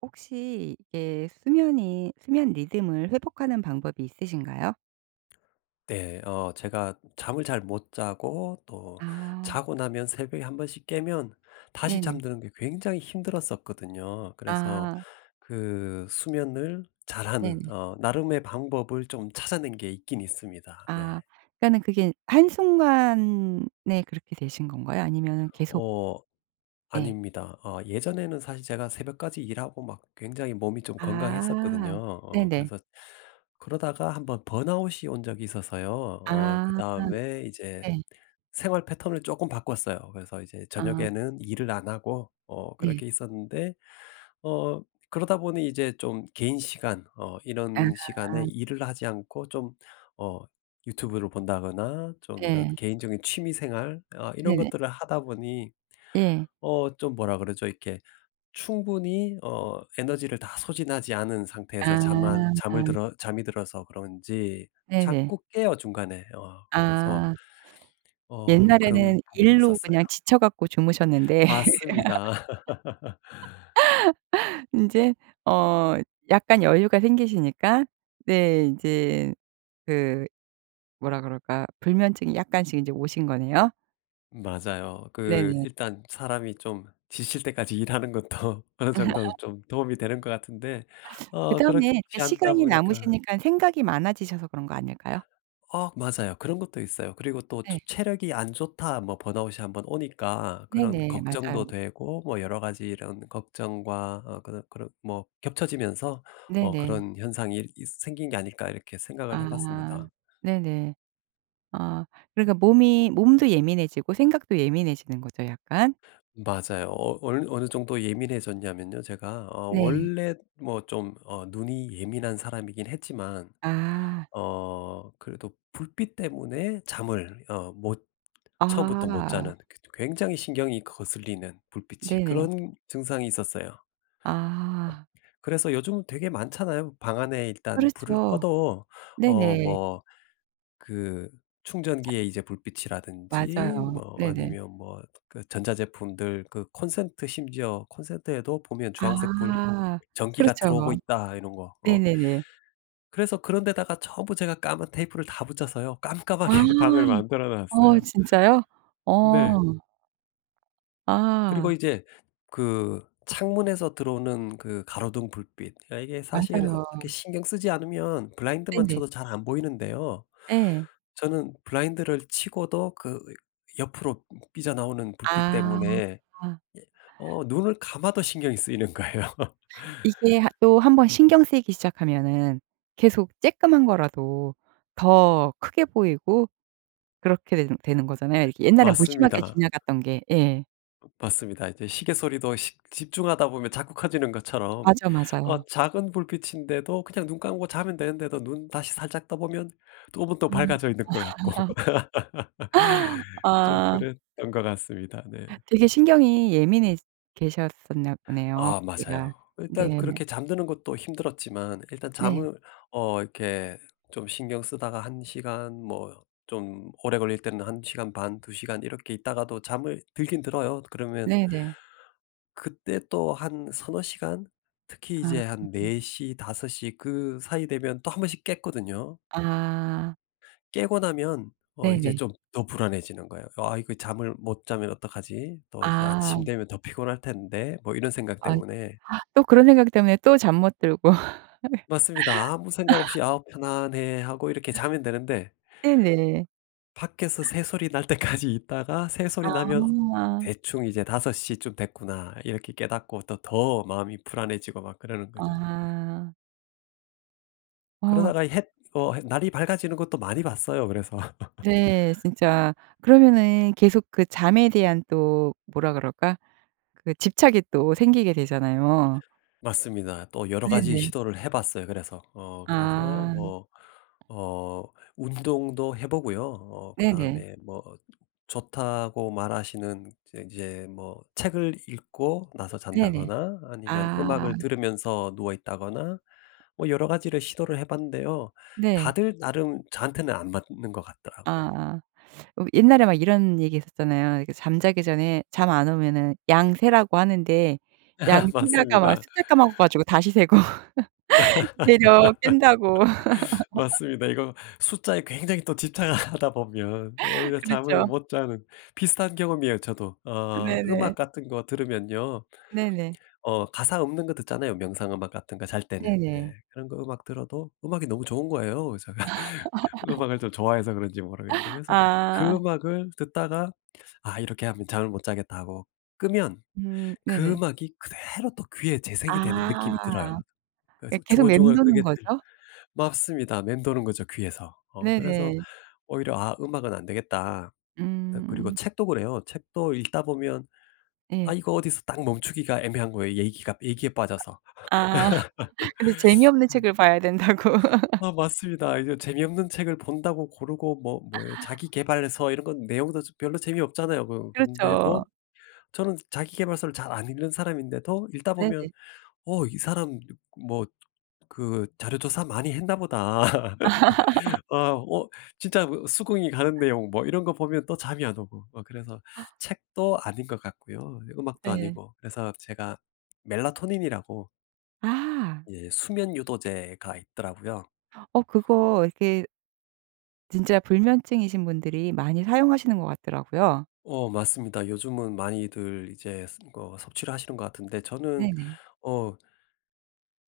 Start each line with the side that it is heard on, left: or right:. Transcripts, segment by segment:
right: 혹시 이게 수면이 수면 리듬을 회복하는 방법이 있으신가요?
left: 네. 어 제가 잠을 잘 못 자고 또
right: 아.
left: 자고 나면 새벽에 1 번씩 깨면 다시
right: 네네.
left: 잠드는 게 굉장히 힘들었었거든요. 그래서
right: 아.
left: 그 수면을 잘하는
right: 네네.
left: 어 나름의 방법을 좀 찾아낸 게 있긴 있습니다. 네.
right: 아. 그러니까 그게 한순간에 그렇게 되신 건가요? 아니면은 계속
left: 어
right: 예.
left: 아닙니다. 어 예전에는 사실 제가 새벽까지 일하고 막 굉장히 몸이 좀 건강했었거든요.
right: 아.
left: 어
right: 네네.
left: 그래서 그러다가 1 번 번아웃이 온 적이 있어서요. 어
right: 아.
left: 그다음에 이제
right: 네.
left: 생활 패턴을 쪼끔 바꿨어요. 그래서 이제
right: 아.
left: 저녁에는 일을 안 하고 어
right: 네.
left: 그렇게 있었는데 어 그러다 보니 이제 좀 개인 시간 어 이런 시간에
right: 아.
left: 일을 하지 않고 좀 어 유튜브를 본다거나 좀 이런
right: 네.
left: 개인적인 취미 생활 어 이런
right: 네네.
left: 것들을 하다 보니
right: 예.
left: 어 좀 뭐라 그러죠? 이렇게 충분히 어 에너지를 다 소진하지 않은 상태에서 잠만 잠을
right: 아.
left: 들어 잠이 들어서 그런지
right: 네네.
left: 자꾸 깨요 중간에. 어 그래서
right: 아.
left: 어 그런
right: 옛날에는
left: 부분이
right: 일로 그냥
left: 있었어요.
right: 지쳐 갖고 주무셨는데
left: 맞습니다.
right: 인제 어 약간 여유가 생기시니까 네 인제 그 뭐라 그럴까요? 불면증이 약간씩 인제 오신 거네요?
left: 맞아요. 그
right: 네네.
left: 일단 사람이 좀 지칠 때까지 일하는 것도 어느 정도는 좀 도움이 되는 것 같은데 어
right: 그다음에
left: 그렇지
right: 이렇게
left: 않다
right: 시간이
left: 보니까
right: 남으시니깐 생각이 많아지셔서 그런 거 아닐까요?
left: 어 맞아요. 그런 것도 있어요. 그리고 또
right: 네.
left: 체력이 안 좋다 뭐 번아웃이 1 번 오니까 그런
right: 네네. 맞아요.
left: 걱정도 되고 뭐 '여러 가지 이런 걱정과 어 그런 그런 뭐 겹쳐지면서 어
right: 네네.
left: 그런 현상 일 있 생긴 게 아닐까.' 이렇게 생각을 해
right: 아
left: 봤습니다.
right: 네네. 어 그러니까 몸이 몸도 예민해지고 생각도 예민해지는 거죠 약간.
left: 맞아요. 어 얼 어느 정도 예민해졌냐면요 제가 어
right: 네.
left: 원래 뭐 좀 어 눈이 예민한 사람이긴 했지만
right: 아.
left: 어 그래도 불빛 때문에 잠을 어 못 처음부터 못
right: 아.
left: 자는 그 저 굉장히 신경이 거슬리는 불빛이
right: 네네.
left: 그런 증상이 있었어요. 업
right: 아.
left: 그래서 요즘은 되게 많잖아요. 방 안에 일단 불을
right: 그렇죠.
left: 꺼도 어
right: 네네.
left: 뭐 그
right: 차
left: 충전기에 이제 불빛이라든지
right: 맞아요.
left: 뭐
right: 네네.
left: 아니면 뭐 그 전자제품들 그 콘센트 심지어 콘센트에도 보면 주황색 불
right: 아.
left: '전기가 들어오고
right: 그렇죠.
left: 있다.' 이런 거 어.
right: 네네네.
left: 그래서 그런 데다가 전부 제가 까만 테이프를 다 붙였어요.
right: 아.
left: 깜깜하게 방을 만들어
right: 어
left: 놨어요.
right: 진짜요?
left: 네.
right: 어.
left: 그리고
right: 아.
left: 이제 그 창문에서 들어오는 그 가로등 불빛 아 이게 사실
right: 맞아요.
left: 어떻게 신경 쓰지 않으면 블라인드만
right: 네네.
left: 쳐도 잘 안 보이는데요.
right: 예.
left: 저는 블라인드를 치고도 그 으 옆으로 으 삐져나오는 불빛
right: 아.
left: 때문에 예 어 눈을 감아도 신경이 쓰이는 거예요.
right: 이게 한 또 1 번 신경 쓰이기 시작하면은 계속 쬐끔한 거라도 더 크게 보이고 그렇게 되는 되는 거잖아요, 옛날에 무심하게
left: 맞습니다.
right: 지나갔던 게. 예.
left: 어 맞습니다. 이제 시계 소리도 시 집중하다 보면 자꾸 커지는 것처럼
right: 맞아
left: 어
right: 맞아요.
left: 작은 불빛인데도 그냥 눈 감고 자면 되는데도 눈 다시 살짝 떠 보면 쪼금 또
right: 음.
left: 밝아져 있는 것 같고
right: 아.
left: 좀
right: 아.
left: 그랬던 것 같습니다. 네.
right: 되게 신경이 예민해 계셨었나 보네요
left: 아
right: 그때가.
left: 맞아요. 일단
right: 네.
left: 그렇게 잠드는 것도 힘들었지만 일단
right: 네.
left: 잠을 어 이렇게 좀 신경 쓰다가 1 시간 뭐 좀 오래 걸릴 때는 1 시간 반, 2 시간 이렇게 있다가도 잠을 들기는 들어요. 그러면
right: 네네.
left: 그때 또 한 3-4 시간 특히 이제
right: 아.
left: 한 4:00 5:00 그 사이 되면 또 1 번씩 깼거든요.
right: 아.
left: 깨고 나면 어 이제
right: 네네.
left: 좀 더 불안해지는 거예요. '아 이거 잠을 못 자면 어떡하지? 또 이제 아침
right: 아.
left: 되면 더 피곤할 텐데?' 뭐 이런 생각
right: 아.
left: 때문에
right: 또 그런 생각 때문에 또 잠 못 들고
left: 맞습니다. 아무 생각 없이 '아우 편안해.' 하고 이렇게 자면 되는데
right: 네네.
left: 밖에서 새소리 날 때까지 있다가 새소리 나면
right: 아.
left: 대충 이제 '5:00 쯤 됐구나.' 이렇게 깨닫고 또 더 마음이 불안해지고 막 그러는 거죠.
right: 아. 아.
left: 그러다가 햇 어 햇 날이 밝아지는 것도 많이 봤어요 그래서.
right: 네 진짜 그러면은 계속 그 잠에 대한 또 뭐라 그럴까? 그 집착이 또 생기게 되잖아요.
left: 맞습니다. 또 여러 가지
right: 네네.
left: 시도를 해 봤어요 그래서. 어 그래서
right: 아.
left: 뭐 어 운동도 해 보고요. 어
right: 네네.
left: 그다음에 뭐 좋다고 말하시는 그 이제 뭐 책을 읽고 나서
right: 네네.
left: 잔다거나 아니면
right: 아.
left: 음악을 들으면서 누워 있다거나 뭐 여러 가지를 시도를 해 봤는데요.
right: 네.
left: 다들 나름 저한테는 안 맞는 것 같더라고요.
right: 아. 어 옛날에 막 이런 얘기 했었잖아요. 이렇게 잠자기 전에 잠 안 오면은 양 세라고 하는데 양 세다가 막
left: 맞습니다.
right: 숫자 까먹어 가지고 다시 세고. 되려 깬다고.
left: 맞습니다. 이거 숫자에 굉장히 또 집착을 하다 보면 오히려 잠을
right: 그렇죠.
left: 못 자는 비슷한 경험이에요 저도. 어 음악
right: 네네.
left: 같은 거 들으면요.
right: 네네.
left: 어 가사 없는 거 듣잖아요 명상 음악 같은 거 잘 때는. 예.
right: 네네.
left: 그런 거 음악 들어도 음악이 너무 좋은 거예요. 그래서 음악을 좀 좋아해서 그런지 모르겠는데 그래서 그
right: 아.
left: 음악을 듣다가 '아 이렇게 하면 잠을 못 자겠다.' 하고 끄면
right: 음
left: 그
right: 네네.
left: 음악이 그대로 또 귀에 재생이 되는
right: 아
left: 느낌이 들어요.
right: 이
left: 그래서
right: 계속
left: 중얼중얼
right: 맴도는
left: 그게 들
right: 거죠?
left: 맞습니다. 맴도는 거죠 귀에서. 어 그래서
right: 네네.
left: 오히려 '아 음악은 안 되겠다.' 그 그리고
right: 음.
left: 책도 그래요. 책도 읽다 보면 아
right: 예.
left: 이거 어디서 딱 멈추기가 애매한 거예요 얘기가 얘기에 빠져서.
right: 아. 근데 재미없는
left: 그런
right: 책을 봐야 된다고.
left: 아 맞습니다. 이거 재미없는 책을 본다고 고르고 뭐 뭐예요 자기계발서 이런 건 내용도 좀 별로 재미없잖아요. 그
right: 그렇죠.
left: 그런데도 저는 자기계발서를 잘 안 읽는 사람인데도 읽다 보면
right: 네네.
left: '어 이 사람 [unintelligible] 뭐 그 자료 조사 많이 했나 보다.' 아 어 진짜 어 수긍이 가는 내용 뭐 이런 거 보면 또 잠이 안 오고. 어 그래서 책도 아닌 것 같고요 음악도
right: 예.
left: 아니고. 그래서 제가 멜라토닌이라고
right: 아.
left: 예 수면 유도제가 있더라고요.
right: 어 그거 이렇게 진짜 불면증이신 분들이 많이 사용하시는 것 같더라고요.
left: 어 맞습니다. 요즘은 많이들 이제 스 어 섭취를 하시는 것 같은데 저는
right: 네네.
left: 어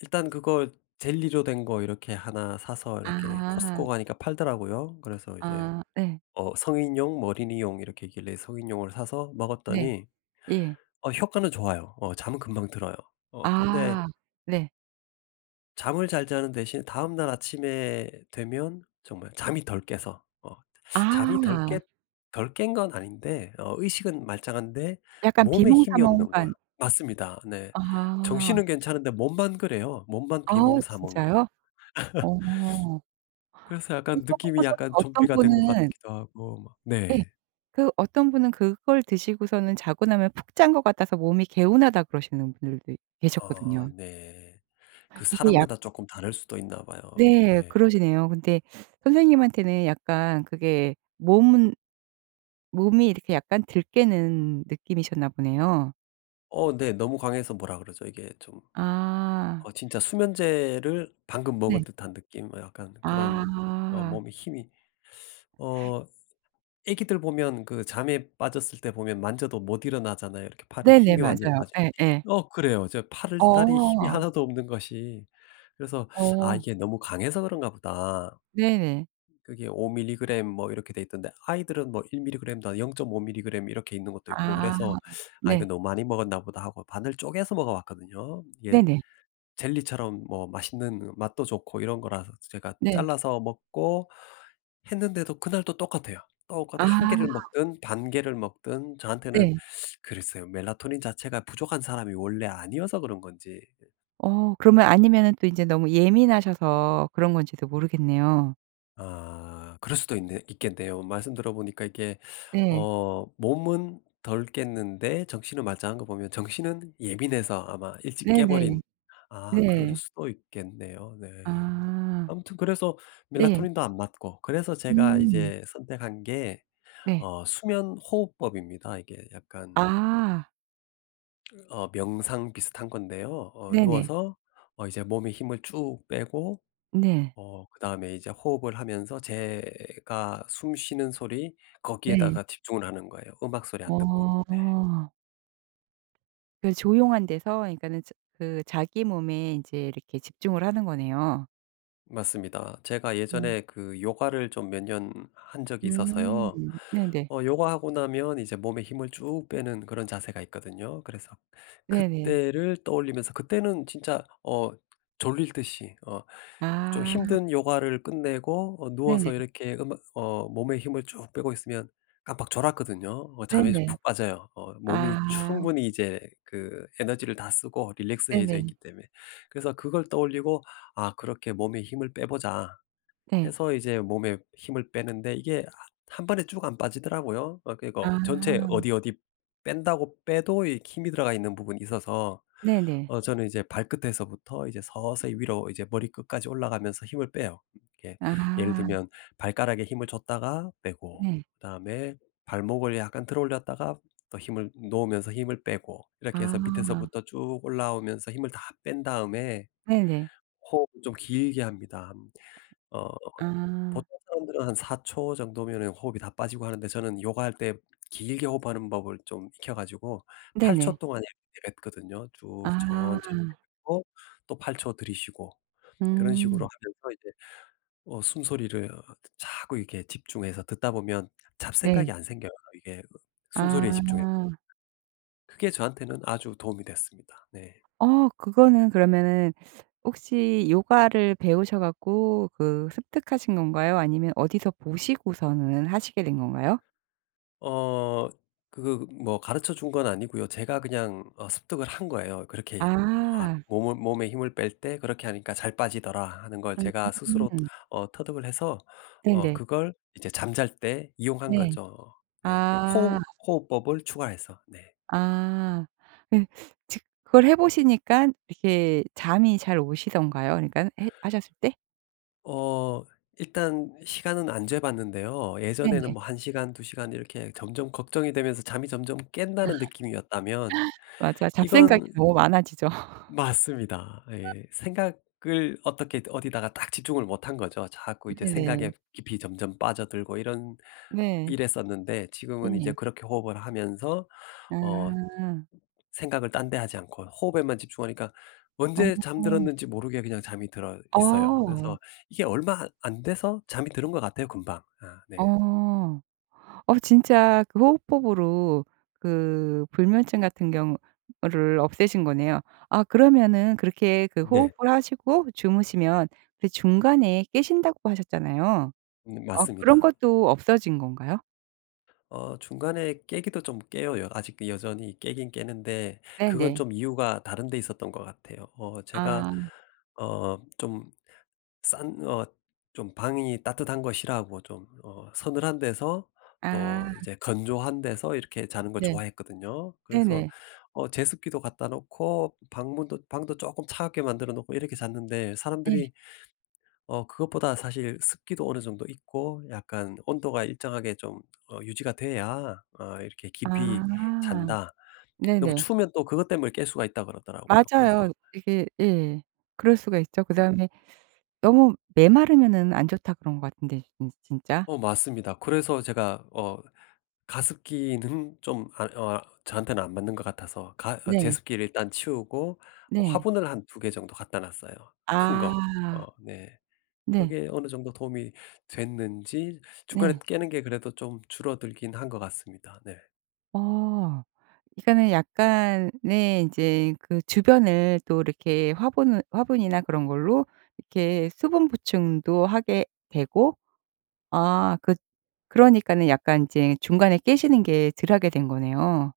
left: 일단 그거 젤리로 된 거 이렇게 1 사서 이렇게
right: 아.
left: 코스트코 가니까 팔더라고요. 그래서 이제
right: 아 예.
left: 어 성인용, 어린이용 이렇게 있길래 성인용을 사서
right: 네.
left: 먹었더니
right: 예.
left: 어 효과는 좋아요. 어 잠은 금방 들어요. 어 근데
right: 아 네.
left: 잠을 잘 자는 대신 다음날 아침에 되면 정말 잠이 덜 깨서 어 잠이 덜 깼
right: 아.
left: 덜 깬 건 아닌데 어 의식은 말짱한데
right: 약간
left: 몸에 힘이 없는 거야.
right: 비몽사몽한.
left: 맞습니다. 네.
right: 아.
left: 정신은 괜찮은데 몸만 그래요. 몸만
right: 아
left: 비몽사몽이에요.
right: 진짜요? 어.
left: 그래서 약간
right: 그거
left: 느낌이
right: 보고서는
left: 약간
right: 어떤
left: 좀비가 된 것
right: 분은
left: 같기도 하고 막
right: 예.
left: 네.
right: 그 어떤 분은 그걸 드시고서는 "자고 나면 푹 잔 것 같아서 몸이 개운하다." 그러시는 분들도
left: 아
right: 계셨거든요.
left: 네. 그
right: 이게 약
left: 사람마다 쪼끔 다를 수도 있나 봐요.
right: 네
left: 네.
right: 그러시네요. 근데 선생님한테는 약간 그게 몸은 몸이 이렇게 약간 덜 깨는 느낌이셨나 보네요.
left: 어 네 너무 강해서 뭐라 그러죠? 이게 좀
right: 아.
left: 어 진짜 수면제를 방금 먹은
right: 네.
left: 듯한 느낌? 어 약간 그런 어
right: 아.
left: 몸에 힘이 어 아기들 보면 그 잠에 빠졌을 때 보면 만져도 못 일어나잖아요. 이렇게 팔에
right: 네네
left: 힘이 완전
right: 맞아요.
left: 빠져
right: 예예.
left: 어 그래요. 저 팔다리 힘이
right: 어.
left: 하나도 없는 것이. 그래서 '아
right: 어.
left: 이게 너무 강해서 그런가 보다'
right: 네네.
left: 그게 5 밀리그램 뭐 이렇게 되어있던데 아이들은 뭐 1 밀리그램도 0.5 밀리그램 이렇게 있는 것도 있고
right: 아
left: 그래서 '아 이거
right: 네.
left: 너무 많이 먹었나 보다.' 하고 반을 쪼개서 먹어 봤거든요. 이게
right: 네네.
left: 젤리처럼 뭐 맛있는 그 맛도 좋고 이런 거라서 제가
right: 네.
left: 잘라서 먹고 했는데도 그날도 똑같아요.
right: 아.
left: 똑같은 1 개를 먹든 반 개를 먹든 저한테는
right: 네.
left: 그랬어요. 멜라토닌 자체가 부족한 사람이 원래 아니어서 그런 건지
right: 어 그러면 아니면은 또 인제 너무 예민하셔서 그런 건지도 모르겠네요.
left: 아 그럴 수도 있네 있겠네요. 말씀 들어 보니까 이렇게
right: 네.
left: 어 몸은 덜 깼는데 정신은 말짱한 거 보면 정신은 예민해서 아마 일찍 깨
right: 네네.
left: 버린 아 그럴
right: 네.
left: 수도 있겠네요. 네.
right: 아.
left: 아무튼 그래서
right: 네.
left: 멜라토닌도 안 맞고 그래서 제가
right: 음.
left: 이제 선택한 게
right: 네.
left: 어 수면 호흡법입니다. 이게 약간
right: 아.
left: 어 명상 비슷한 건데요 어
right: 네네.
left: 누워서 어 이제 몸에 힘을 쭉 빼고
right: 네.
left: 어 그다음에 이제 호흡을 하면서 제가 숨 쉬는 소리
right: 네.
left: 거기에다가 집중을 하는 거예요 음악 소리 안 듣고. 네.
right: 어. 그래서 조용한 데서 이 그러니까는 저 그 자기 몸에 인제 이렇게 집중을 하는 거네요.
left: 맞습니다. 제가
right: 음.
left: 예전에 그 요가를 좀 몇 년 한 적이
right: 음
left: 있어서요
right: 네네.
left: 어 요가하고 나면 이제 몸에 힘을 쭉 빼는 그런 자세가 있거든요. 그래서
right: 네네.
left: 그때를 떠올리면서 그때는 진짜 어 졸리듯이 어 좀
right: 아.
left: 힘든 요가를 끝내고 어 누워서
right: 네네.
left: 이렇게 음악 어 몸에 힘을 쭉 빼고 있으면 깜빡 졸았거든요. 어 잠에 수
right: 네네.
left: 푹 빠져요. 어 몸이
right: 아.
left: 충분히 이제 그 에너지를 다 쓰고 릴렉스해져
right: 네네.
left: 있기 때문에. 그래서 그걸 떠올리고 '아 그렇게 몸에 힘을 빼 보자.'
right: 네.
left: 해서 이제 몸에 힘을 빼는데 이게 하 한 번에 쭉 안 빠지더라고요. 어 그리고 전체
right: 아.
left: 어디 어디 뺀다고 빼도 이 힘이 들어가 있는 부분이 있어서
right: 네네.
left: 어 저는 이제 발끝에서부터 이제 서서히 위로 이제 머리끝까지 올라가면서 힘을 빼요. 예. 예를
right: 아.
left: 들면 발가락에 힘을 줬다가 빼고
right: 네.
left: 그다음에 발목을 약간 들어 올렸다가 또 힘을 놓으면서 힘을 빼고 이렇게 해서
right: 아.
left: 밑에서부터 쭉 올라오면서 힘을 다 뺀 다음에
right: 네네.
left: 호흡을 좀 길게 합니다. 어
right: 아.
left: 보통 사람들은 한 4 초 정도면 호흡이 다 빠지고 하는데 저는 요가할 때 길게 호흡하는 법을 좀 익혀 가지고 8 초
right: 네네
left: 동안 이렇게 내뱉거든요. 쭉 천천히
right: 아.
left: 내뱉고 또 8 초 들이쉬고 그런 식으로
right: 음.
left: 하면서 이제 어 숨소리를 어 자꾸 이렇게 집중해서 듣다 보면 잡생각이
right: 네.
left: 안 생겨요. 이게 숨소리에 집중해
right: 아.
left: 그게 저한테는 아주 도움이 됐습니다. 네.
right: 어 그거는 그러면은 혹시 요가를 배우셔 갖고 그 습득하신 건가요 아니면 어디서 보시고서는 하시게 된 건가요?
left: 어 그거 뭐 가르쳐 준 건 아니고요 제가 그냥 어 습득을 한 거예요. 그렇게 아
right: 아.
left: 몸을 '몸에 힘을 뺄 때 그렇게 하니까 잘 빠지더라.' 하는 걸 제가 스스로
right: 음.
left: 어 터득을 해서 어
right: 네네.
left: 그걸 이제 잠잘 때 이용한
right: 네.
left: 거죠. 네.
right: 아.
left: 호흡 호흡법을 추가해서. 네.
right: 아. 그 즉 그걸 해 보시니깐 이렇게 잠이 잘 오시던가요 그러니깐 했 하셨을 때?
left: 어 일단 시간은 안 재 봤는데요 예전에는
right: 네네.
left: 뭐 1 시간, 2 시간 이렇게 점점 걱정이 되면서 잠이 점점
right: 아.
left: 깬다는 느낌이었다면
right: 맞아요. 잡생각이
left: 이건
right: 너무 많아지죠.
left: 맞습니다. 예. 생각을 어떻게든 어디다가 딱 집중을 못한 거죠. 자꾸 이제 생각에
right: 네네.
left: 깊이 점점 빠져들고 이런
right: 네.
left: 이랬었는데 지금은 이제
right: 네.
left: 그렇게 호흡을 하면서 어
right: 아.
left: 생각을 딴 데 하지 않고 호흡에만 집중하니까 언제
right: 어.
left: 잠들었는지 모르게 그냥 잠이 들어 있어요.
right: 어.
left: 그래서 이게 얼마 안 안 돼서 잠이 드는 것 같아요 금방. 아 네.
right: 어. 어 진짜 그 호흡법으로 그 불면증 같은 경우를 없애신 거네요. 아 그러면은 그렇게 그
left: 네.
right: 호흡을 하시고 주무시면 그 중간에 깨신다고 하셨잖아요?
left: 음
right: 어 그런
left: 맞습니다.
right: 것도 없어진 건가요?
left: 어 중간에 깨기도 좀 깨요. 여 아직 여전히 깨긴 깨는데 그건
right: 네네.
left: 좀 이유가 다른 데 있었던 것 같아요. 어 제가
right: 아.
left: 어 좀 싼 어 좀 방이 따뜻한 거 싫어하고 좀 어 서늘한 데서 또
right: 아.
left: 이제 건조한 데서 이렇게 자는 걸
right: 네.
left: 좋아했거든요. 그래서
right: 네네.
left: 어 제습기도 갖다 놓고 방문도 방도 쪼끔 차갑게 만들어 놓고 이렇게 잤는데
right: 예.
left: 사람들이 어 "그것보다 사실 습기도 어느 정도 있고 약간 온도가 일정하게 좀 어 유지가 돼야 어 이렇게 깊이
right: 아.
left: 잔다." 너무
right: 네네.
left: 추우면 또 그것 때문에 깰 수가 있다고 그러더라고요.
right: 맞아요.
left: 그래서
right: 이게 예 그럴 수가 있죠.
left: 그
right: 그다음에 "너무 메마르면은 안 좋다." 그런 것 같은데, 진 진짜.
left: 어 맞습니다. 그래서 제가 어 가습기는 좀 아 어 저한테는 안 맞는 것 같아서 가 어
right: 네.
left: 제습기를 일단 치우고 어
right: 네.
left: 화분을 한 2 개 정도 갖다 놨어요, 큰 거.
right: 아.
left: 어 네.
right: 네.
left: 그게 어느 정도 도움이 됐는지 중간에
right: 네.
left: 깨는 게 그래도 좀 줄어들긴 한 것 같습니다. 네.
right: 어 이거는 약간의 인제 그 주변을 또 이렇게 화분을 화분이나 그런 걸로 이렇게 수분 보충도 하게 되고 아 그 그러니깐은 약간 인제 중간에 깨시는 게 덜 하게 된 거네요.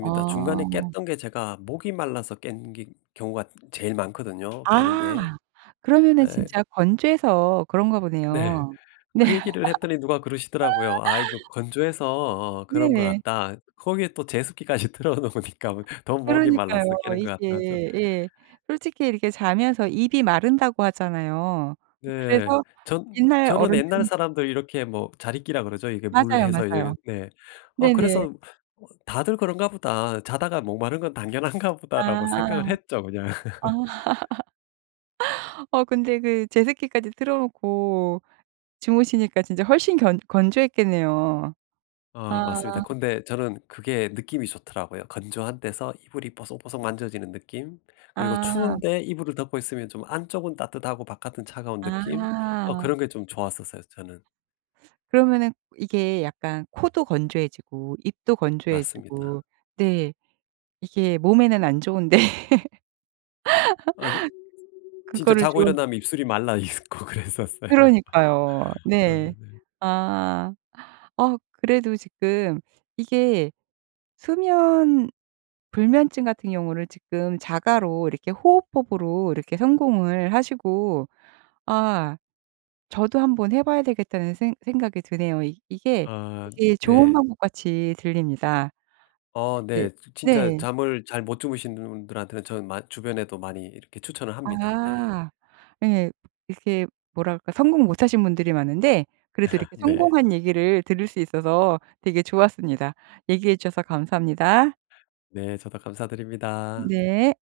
right: 아.
left: 중간에 깼던 게 제가 목이 말라서 깬 기 경우가 제일 많거든요 깨는 게.
right: 아 그러면은
left: 예
right: 진짜 건조해서 그런가
left: 네.
right: 보네요. 네.
left: 그 얘기를 했더니 누가 그러시더라고요. "아 이거 건조해서 어 그런 것
right: 네.
left: 같다." 거기에 또 제습기까지 틀어 놓으니까 더 목이 말라서
right: 그러니까요.
left: 깨는 것 같다죠.
right: 이게 예 솔직히 이렇게 자면서 입이 마른다고 하잖아요. 이
left: 네.
right: 그래서
left: 저
right: 옛날
left: 저는 옛날
right: 어른들은
left: 사람들 이렇게 뭐 자리끼라 그러죠. 이게 물
right: 맞아요,
left: 해서 이거
right: 맞아요.
left: 네 어
right: 네네.
left: 그래서 '어 다들 그런가 보다. 자다가 목 마른 건 당연한가
right: 아.
left: 보다.'라고 생각을 했죠 그냥.
right: 아. 어 근데 그 제습기까지 틀어 놓고 주무시니까 진짜 훨씬 건 건조했겠네요.
left: 어
right: 아
left: 맞습니다. 근데 저는 그게 느낌이 좋더라고요. 건조한 데서 이불이 뽀송뽀송 만져지는 느낌. 그리고
right: 아.
left: 추운데 이불을 덮고 있으면 좀 안쪽은 따뜻하고 바깥은 차가운 느낌. 어
right: 아.
left: 그런 게 좀 좋았었어요, 저는.
right: 그러면은 이게 약간 코도 건조해지고 입도
left: 맞습니다.
right: 건조해지고 네 이게 몸에는 안 좋은데
left: 아 이 진짜
right: 그거를
left: 자고
right: 좀
left: 일어나면 입술이 말라 있고 그랬었어요.
right: 그러니까요.
left: 아
right: 네.
left: 네.
right: 아 어 그래도 지금 이게 수면 불면증 같은 경우를 지금 자가로 이렇게 호흡법으로 이렇게 성공을 하시고 아 저도 한번 해봐야 되겠다는 생 생각이 드네요. 이 이게
left: 아
right: 되게 좋은
left: 네.
right: 방법같이 들립니다.
left: 어
right: 이게
left: 네. 지 진짜
right: 네.
left: 잠을 잘 못 주무신 분들한테는 저는 마 주변에도 많이 이렇게 추천을 합니다. 네.
right: 아 예. 이렇게 뭐랄까 성공 못 하신 분들이 많은데 그래서 이렇게
left: 네.
right: 성공한 얘기를 들을 수 있어서 되게 좋았습니다. 얘기해 주셔서 감사합니다.
left: 네, 저도 감사드립니다.
right: 네.